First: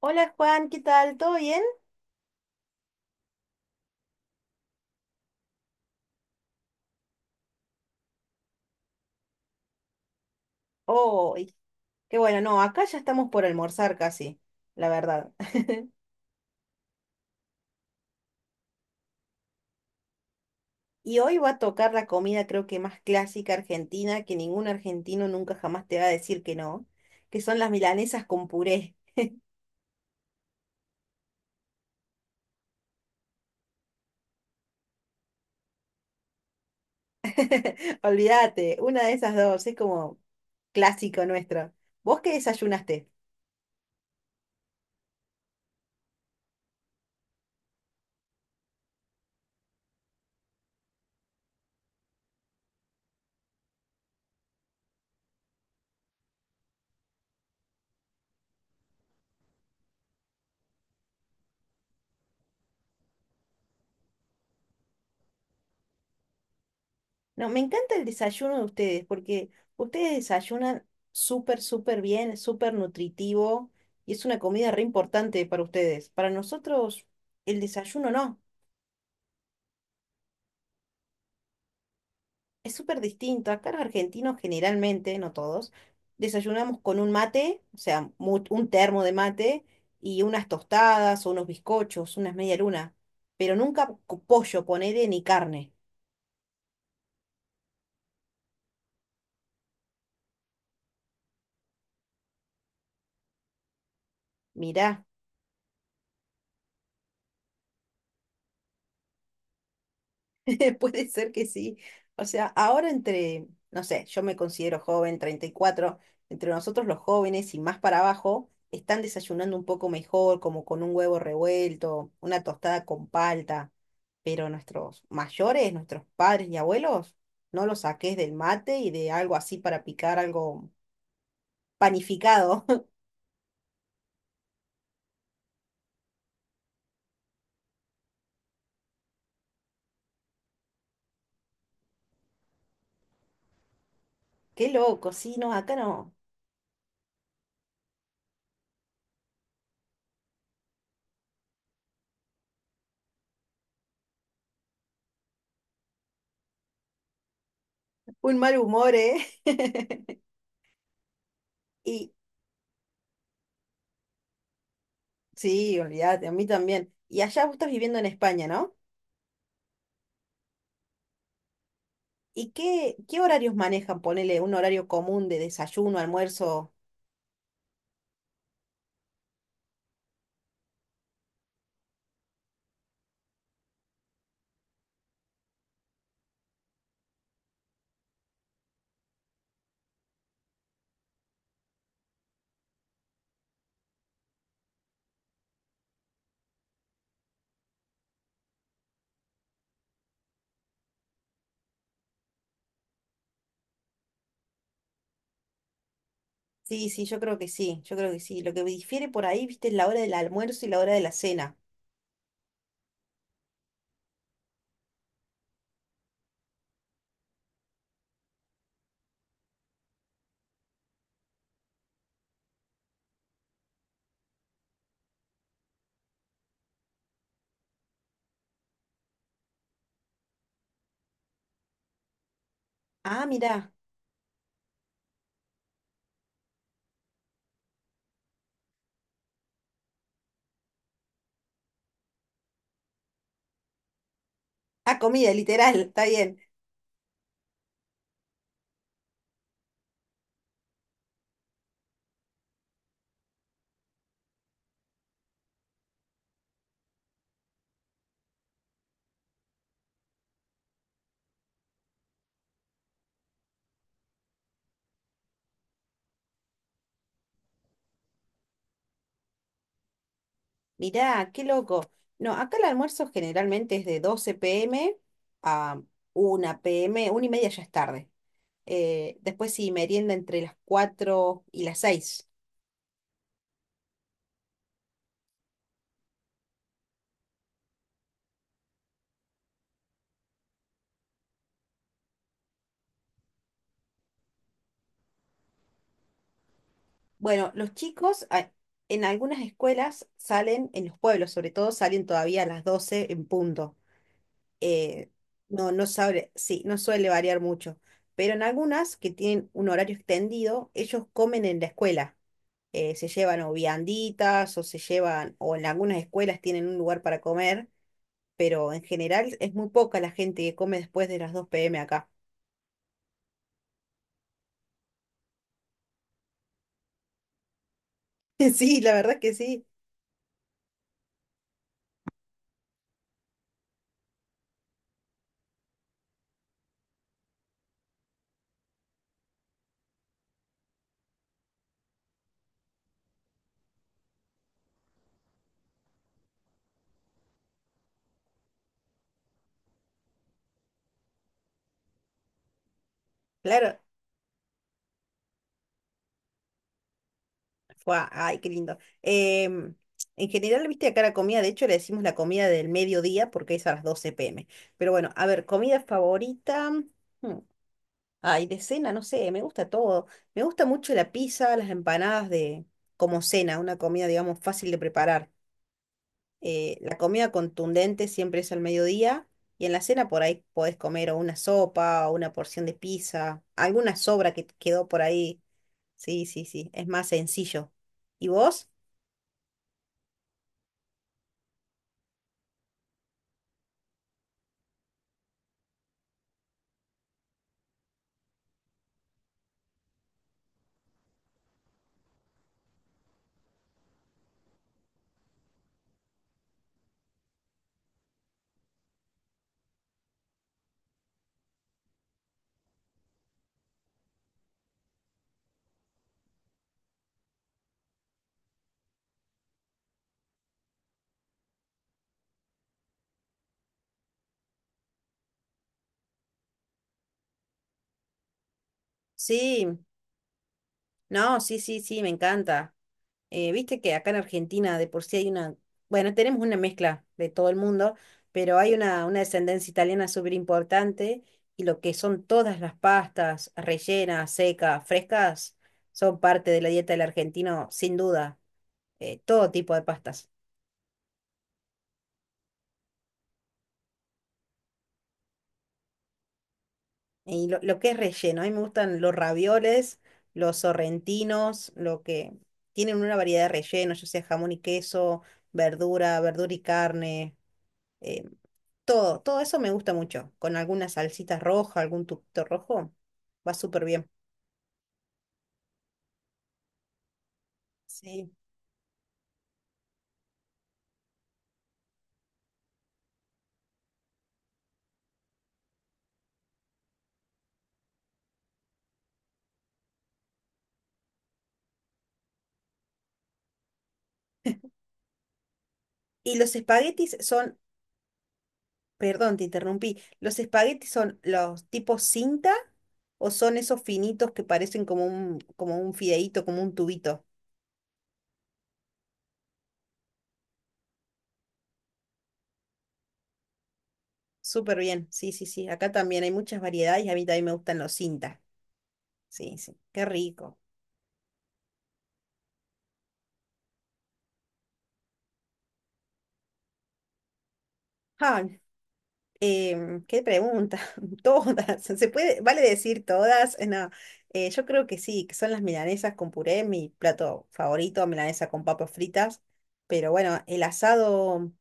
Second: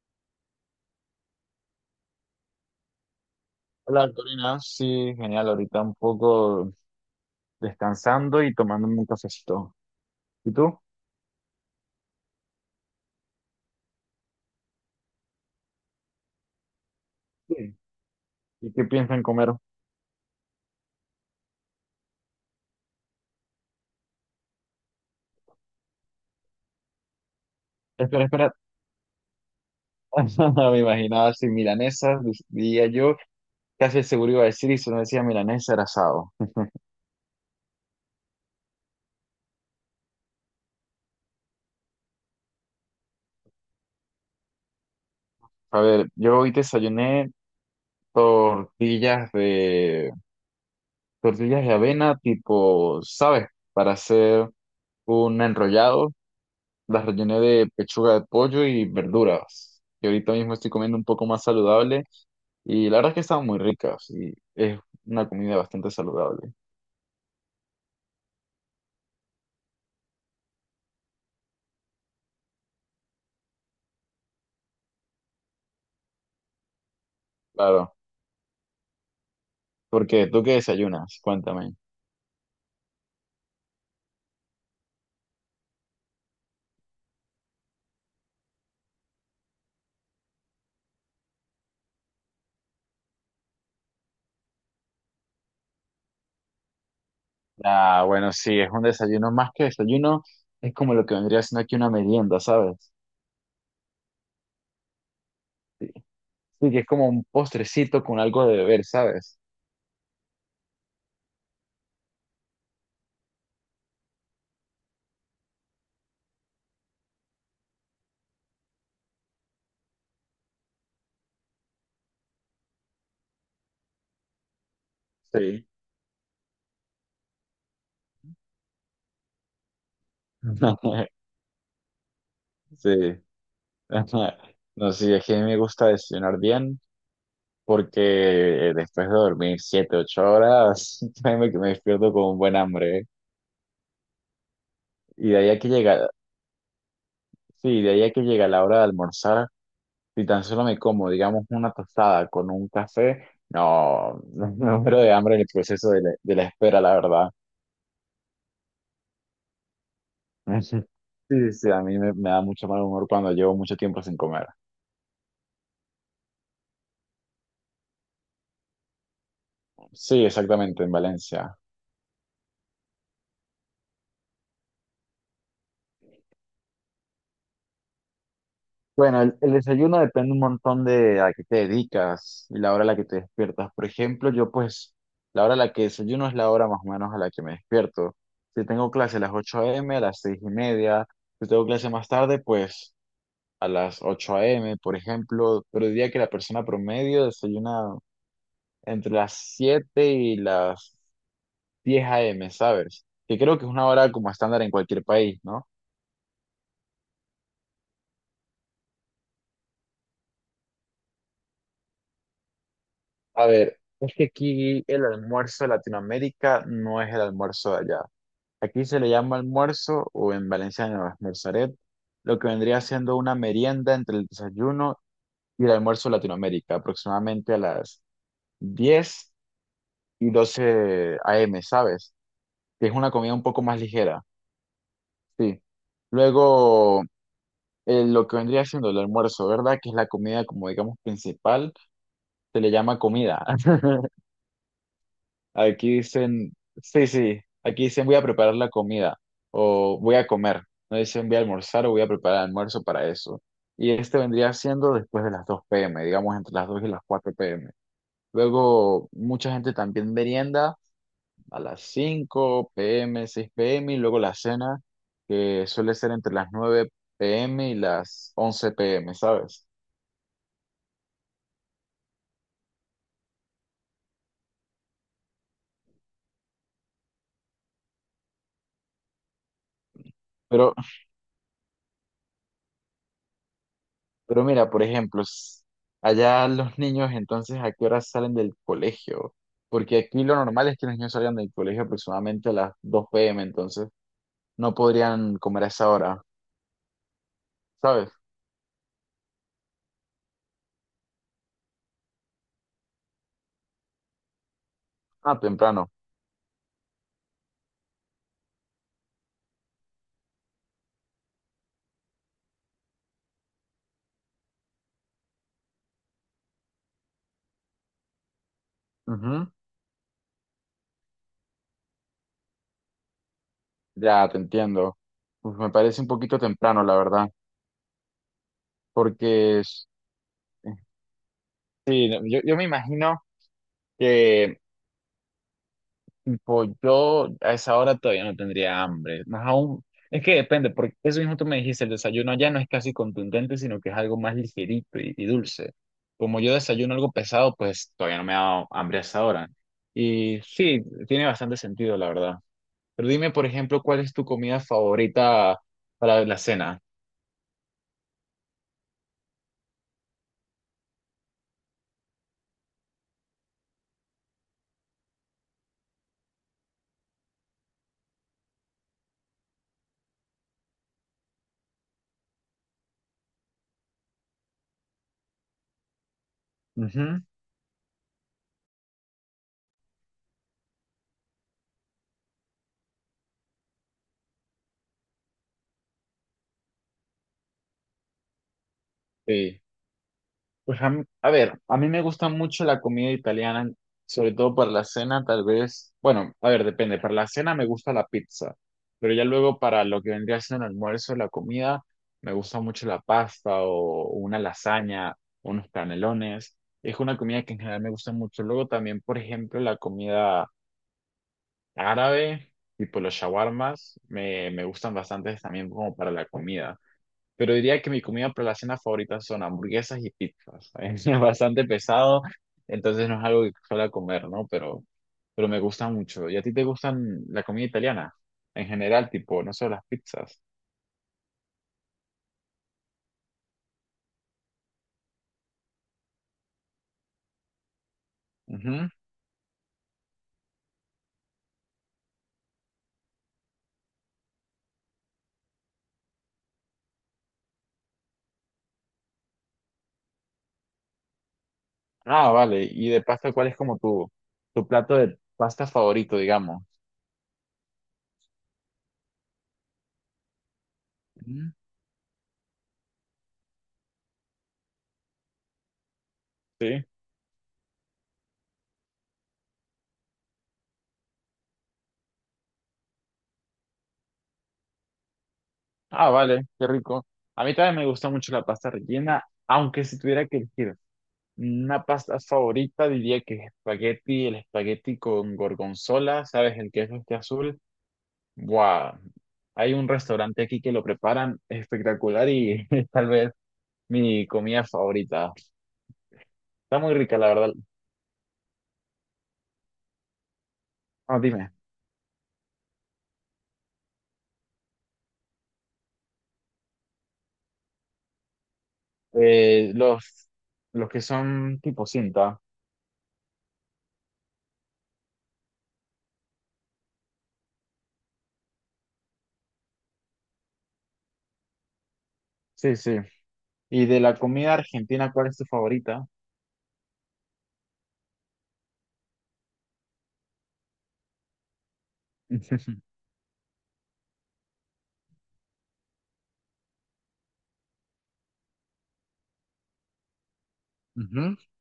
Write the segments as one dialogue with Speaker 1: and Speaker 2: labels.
Speaker 1: Hola Juan, ¿qué tal? ¿Todo bien?
Speaker 2: Hola, Corina. Sí, genial. Ahorita un poco descansando y tomándome un cafecito. ¿Y tú?
Speaker 1: Hoy. Qué bueno. No, acá ya estamos por almorzar casi, la verdad.
Speaker 2: Sí. ¿Y qué piensan comer?
Speaker 1: Y hoy va a tocar la comida, creo que más clásica argentina, que ningún argentino nunca jamás te va a decir que no, que son las
Speaker 2: Espera,
Speaker 1: milanesas con
Speaker 2: espera.
Speaker 1: puré.
Speaker 2: Me imaginaba así milanesas, diría yo. Casi seguro iba a decir, y si no decía milanesa era asado.
Speaker 1: Olvídate, una de esas dos, es como clásico nuestro. ¿Vos qué desayunaste?
Speaker 2: A ver, yo hoy desayuné tortillas de tortillas de avena tipo, ¿sabes? Para hacer un enrollado. Las rellené de pechuga de pollo y verduras. Y ahorita mismo estoy comiendo un poco más saludable. Y la verdad es que estaban muy ricas y es una comida bastante saludable.
Speaker 1: No, me encanta el desayuno de ustedes, porque ustedes desayunan súper, súper bien, súper nutritivo, y es una comida re importante para ustedes. Para nosotros el
Speaker 2: Claro,
Speaker 1: desayuno no,
Speaker 2: porque tú qué desayunas, cuéntame.
Speaker 1: es súper distinto. Acá los argentinos generalmente, no todos, desayunamos con un mate, o sea, un termo de mate y unas tostadas o unos bizcochos, unas media luna, pero nunca pollo, ponele, ni carne.
Speaker 2: Ah, bueno, sí, es un desayuno más que desayuno, es como lo que vendría siendo aquí una merienda, ¿sabes?
Speaker 1: Mirá.
Speaker 2: Sí, que es como un postrecito con algo de beber, ¿sabes?
Speaker 1: Puede ser que sí. O sea, ahora, entre, no sé, yo me considero joven, 34, entre nosotros los jóvenes y más para abajo, están desayunando un poco mejor, como con un huevo revuelto, una tostada con palta. Pero nuestros
Speaker 2: Sí.
Speaker 1: mayores, nuestros padres y abuelos, no los saques del mate y de algo así para picar algo panificado.
Speaker 2: Sí. No, sí, es que a mí me gusta desayunar bien porque después de dormir siete, ocho horas, créeme que me despierto con un buen hambre, ¿eh?
Speaker 1: Qué loco.
Speaker 2: Y
Speaker 1: Sí,
Speaker 2: de ahí
Speaker 1: no,
Speaker 2: a que
Speaker 1: acá
Speaker 2: llega,
Speaker 1: no.
Speaker 2: sí, de ahí a que llega la hora de almorzar. Si tan solo me como, digamos, una tostada con un café, no, me muero de hambre en el proceso de la espera, la verdad.
Speaker 1: Un mal humor, ¿eh?
Speaker 2: Sí, sí, a mí
Speaker 1: Y
Speaker 2: me da mucho mal humor cuando llevo mucho tiempo sin comer.
Speaker 1: sí, olvídate, a mí también. Y allá vos estás viviendo en España, ¿no?
Speaker 2: Sí, exactamente, en Valencia.
Speaker 1: ¿Y qué, qué horarios manejan? Ponele un horario común de desayuno, almuerzo.
Speaker 2: Bueno, el desayuno depende un montón de a qué te dedicas y la hora a la que te despiertas. Por ejemplo, yo pues, la hora a la que desayuno es la hora más o menos a la que me despierto. Si tengo clase a las 8 m, a las 6 y media, si tengo clase más tarde, pues... a las ocho a m, por ejemplo, pero diría que la persona promedio desayuna entre las 7 y las diez a m, ¿sabes? Que creo que es una hora como estándar en cualquier país, ¿no?
Speaker 1: Sí, sí, yo creo que sí, yo creo que sí. Lo que difiere por ahí, viste, es la hora del almuerzo y la hora de la cena.
Speaker 2: A ver, es que aquí el almuerzo de Latinoamérica no es el almuerzo de allá. Aquí se le llama almuerzo, o en valenciano almorzaret, lo que vendría siendo una merienda entre el desayuno y el almuerzo de Latinoamérica, aproximadamente a las 10 y doce a m, ¿sabes? Que es una
Speaker 1: Ah,
Speaker 2: comida un poco
Speaker 1: mirá.
Speaker 2: más ligera, sí. Luego, lo que vendría siendo el almuerzo, ¿verdad? Que es la comida, como digamos, principal, se le llama comida.
Speaker 1: Ah, comida, literal,
Speaker 2: Aquí
Speaker 1: está bien.
Speaker 2: dicen, sí, sí, aquí dicen voy a preparar la comida o voy a comer. No dicen voy a almorzar o voy a preparar almuerzo para eso. Y este vendría siendo después de las 2 p.m., digamos, entre las 2 y las 4 p.m. Luego, mucha gente también merienda a las 5 p.m., 6 p.m. y luego la cena, que suele ser entre las 9 p.m. y las 11 p.m., ¿sabes?
Speaker 1: Mirá, qué loco. No, acá el almuerzo generalmente es de 12 p.m. a 1 p.m., una y media ya es tarde. Después sí, merienda entre las
Speaker 2: Pero,
Speaker 1: 4 y las seis.
Speaker 2: pero mira, por ejemplo, allá los niños entonces, ¿a qué hora salen del colegio? Porque aquí lo normal es que los niños salgan del colegio aproximadamente a las 2 p.m., entonces no podrían comer a esa hora,
Speaker 1: Bueno,
Speaker 2: ¿sabes?
Speaker 1: en algunas escuelas salen, en los pueblos sobre todo, salen todavía a las 12 en punto. Eh,
Speaker 2: Ah,
Speaker 1: no, no
Speaker 2: temprano.
Speaker 1: sabe, sí, no suele variar mucho. Pero en algunas que tienen un horario extendido, ellos comen en la escuela. Se llevan o vianditas o se llevan, o en algunas escuelas tienen un lugar para comer, pero en general
Speaker 2: Ujú.
Speaker 1: es muy poca la gente que come después de las 2 p.m. acá.
Speaker 2: Ya, te entiendo. Pues me parece un poquito temprano, la verdad,
Speaker 1: Sí, la verdad que
Speaker 2: porque...
Speaker 1: sí.
Speaker 2: eh, sí, no, yo me imagino que pues yo a esa hora todavía no tendría hambre. Más aún, es que depende, porque eso mismo tú me dijiste, el desayuno ya no es casi contundente, sino que es algo más ligerito y dulce. Como yo desayuno algo pesado, pues todavía no me ha dado hambre a esa hora. Y sí, tiene bastante sentido, la verdad. Pero dime, por
Speaker 1: Claro.
Speaker 2: ejemplo, ¿cuál es tu comida favorita para la cena?
Speaker 1: Fua, ay, qué lindo. Em, en general, viste, acá la comida, de hecho, le decimos la comida del mediodía, porque es a las 12 pm. Pero bueno, a ver, comida favorita. hmm, Ay, de cena, no sé, me gusta todo. Me gusta mucho la pizza, las empanadas, de como cena, una comida, digamos, fácil de preparar. La
Speaker 2: Ujú.
Speaker 1: comida contundente siempre es al mediodía, y en la cena por ahí podés comer o una sopa o una porción de pizza, alguna sobra que te quedó por ahí. Sí, sí, sí, es más sencillo. ¿Y vos?
Speaker 2: Sí. Pues a ver, a mí me gusta mucho la comida italiana, sobre todo para la cena, tal vez, bueno, a ver, depende, para la cena me gusta la pizza, pero ya luego para lo que vendría siendo el almuerzo, la comida, me gusta mucho la pasta o una lasaña, unos canelones, es una comida que en general me gusta mucho. Luego también, por ejemplo, la comida árabe, tipo los shawarmas, me gustan bastante también como para la comida. Pero diría que mi comida para la cena favorita son hamburguesas y pizzas. Es bastante pesado, entonces no es algo que suela comer, ¿no? Pero me gusta mucho. ¿Y a ti te gustan la comida italiana? En general, tipo, no
Speaker 1: Sí,
Speaker 2: solo las pizzas.
Speaker 1: no, sí, sí, sí, me encanta. Viste que acá en Argentina de por sí hay una, bueno, tenemos una mezcla de todo el mundo, pero hay
Speaker 2: Ujú.
Speaker 1: una descendencia italiana súper importante, y lo que son todas las pastas rellenas, secas, frescas, son parte de la dieta del argentino, sin duda. Todo tipo de pastas.
Speaker 2: Ah, vale. Y de pasta, ¿cuál es como tu plato de pasta favorito, digamos?
Speaker 1: Y lo que es relleno, a mí me gustan los ravioles, los
Speaker 2: Ujú.
Speaker 1: sorrentinos, lo que tienen una variedad de rellenos, ya sea jamón y queso, verdura, verdura y
Speaker 2: Sí.
Speaker 1: carne. eh, Todo, todo eso me gusta mucho. Con alguna salsita roja, algún tubito rojo, va súper bien.
Speaker 2: Ah, vale, qué rico. A mí también me gusta
Speaker 1: Sí.
Speaker 2: mucho la pasta rellena, aunque si tuviera que elegir una pasta favorita, diría que es espagueti, el espagueti con gorgonzola, ¿sabes? El queso este azul. ¡Buah! Hay un restaurante aquí que lo preparan espectacular y es tal vez mi comida favorita.
Speaker 1: Y los
Speaker 2: Está muy
Speaker 1: espaguetis
Speaker 2: rica, la verdad.
Speaker 1: son, perdón, te interrumpí, ¿los espaguetis son
Speaker 2: Ah, dime.
Speaker 1: los tipos cinta o son esos finitos que parecen como un fideíto, como un tubito?
Speaker 2: Eh, los, los que son tipo cinta.
Speaker 1: Súper bien, sí, sí, sí. Acá también hay muchas variedades, y a mí también me gustan los cinta. Sí, sí, qué rico.
Speaker 2: Sí, sí. ¿Y de la comida argentina, cuál es tu favorita?
Speaker 1: Ah. ¿Qué pregunta? Todas. ¿Se puede, vale decir todas? No, yo creo que sí, que son las milanesas con puré, mi plato favorito, milanesa con papas fritas. Pero bueno, el
Speaker 2: Ujú.
Speaker 1: asado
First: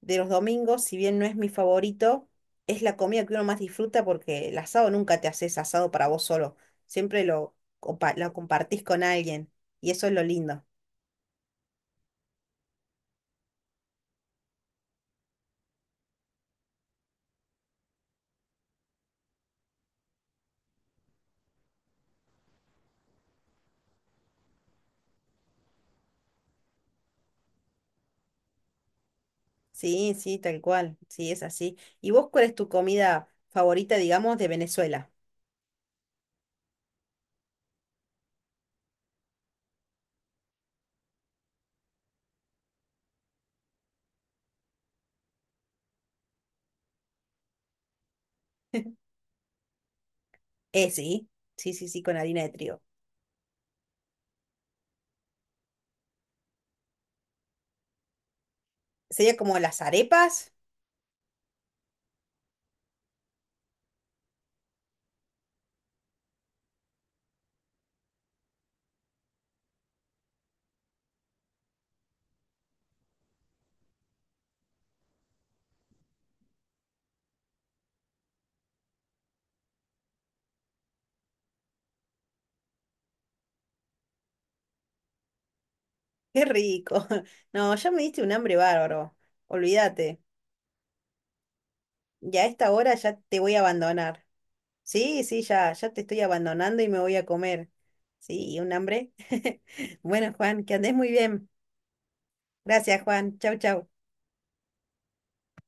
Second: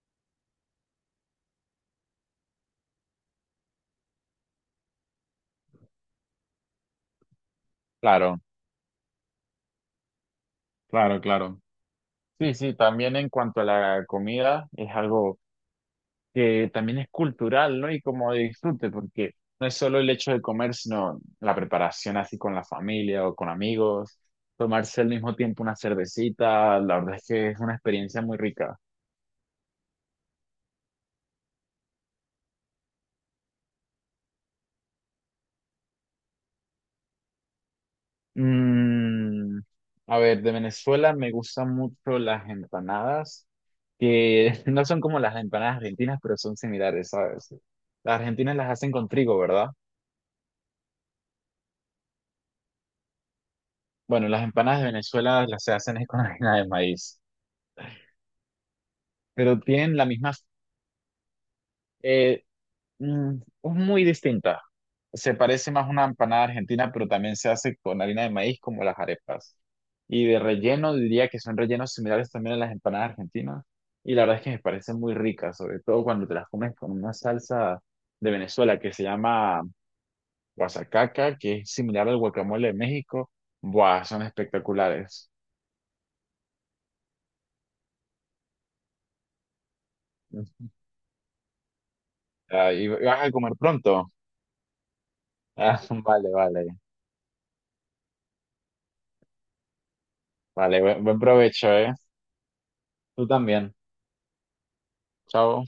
Speaker 1: de los domingos, si bien no es mi favorito, es la comida que uno más disfruta, porque el asado nunca te haces asado para vos solo. Siempre lo, lo
Speaker 2: Claro,
Speaker 1: compartís con alguien, y eso es lo lindo.
Speaker 2: claro, claro. Sí, sí, también en cuanto a la comida, es algo que también es cultural, ¿no? Y como de disfrute, porque no es solo el hecho de comer, sino la preparación así con la familia o con amigos, tomarse al mismo tiempo una cervecita, la verdad es que es una experiencia muy rica.
Speaker 1: Sí, sí, tal cual. Sí, es así. ¿Y vos cuál es tu comida favorita, digamos, de Venezuela?
Speaker 2: Mm, a ver, de Venezuela me gustan mucho las empanadas, que no son como las empanadas argentinas, pero son similares, ¿sabes? Las argentinas las hacen con trigo, ¿verdad?
Speaker 1: Sí, sí, sí, sí, con harina de trigo.
Speaker 2: Bueno, las empanadas de Venezuela las se hacen es con harina de maíz,
Speaker 1: Sería como
Speaker 2: pero
Speaker 1: las
Speaker 2: tienen la misma
Speaker 1: arepas.
Speaker 2: eh, mm, es muy distinta. Se parece más a una empanada argentina, pero también se hace con harina de maíz como las arepas. Y de relleno diría que son rellenos similares también a las empanadas argentinas. Y la verdad es que me parecen muy ricas, sobre todo cuando te las comes con una salsa de Venezuela que se llama guasacaca, que es similar al guacamole de México. Buah, son espectaculares.
Speaker 1: Qué rico. No, ya me diste un hambre bárbaro. Olvídate. Ya a esta
Speaker 2: Ah, ¿y
Speaker 1: hora ya
Speaker 2: vas a
Speaker 1: te
Speaker 2: comer
Speaker 1: voy a
Speaker 2: pronto?
Speaker 1: abandonar. Sí, sí, ya,
Speaker 2: Ah,
Speaker 1: ya te estoy
Speaker 2: vale, vale.
Speaker 1: abandonando y me voy a comer. Sí, y un hambre. Bueno, Juan, que
Speaker 2: Vale,
Speaker 1: andes muy
Speaker 2: buen
Speaker 1: bien.
Speaker 2: provecho, ¿eh?
Speaker 1: Gracias,
Speaker 2: Tú
Speaker 1: Juan. Chau,
Speaker 2: también.
Speaker 1: chau.
Speaker 2: Chao.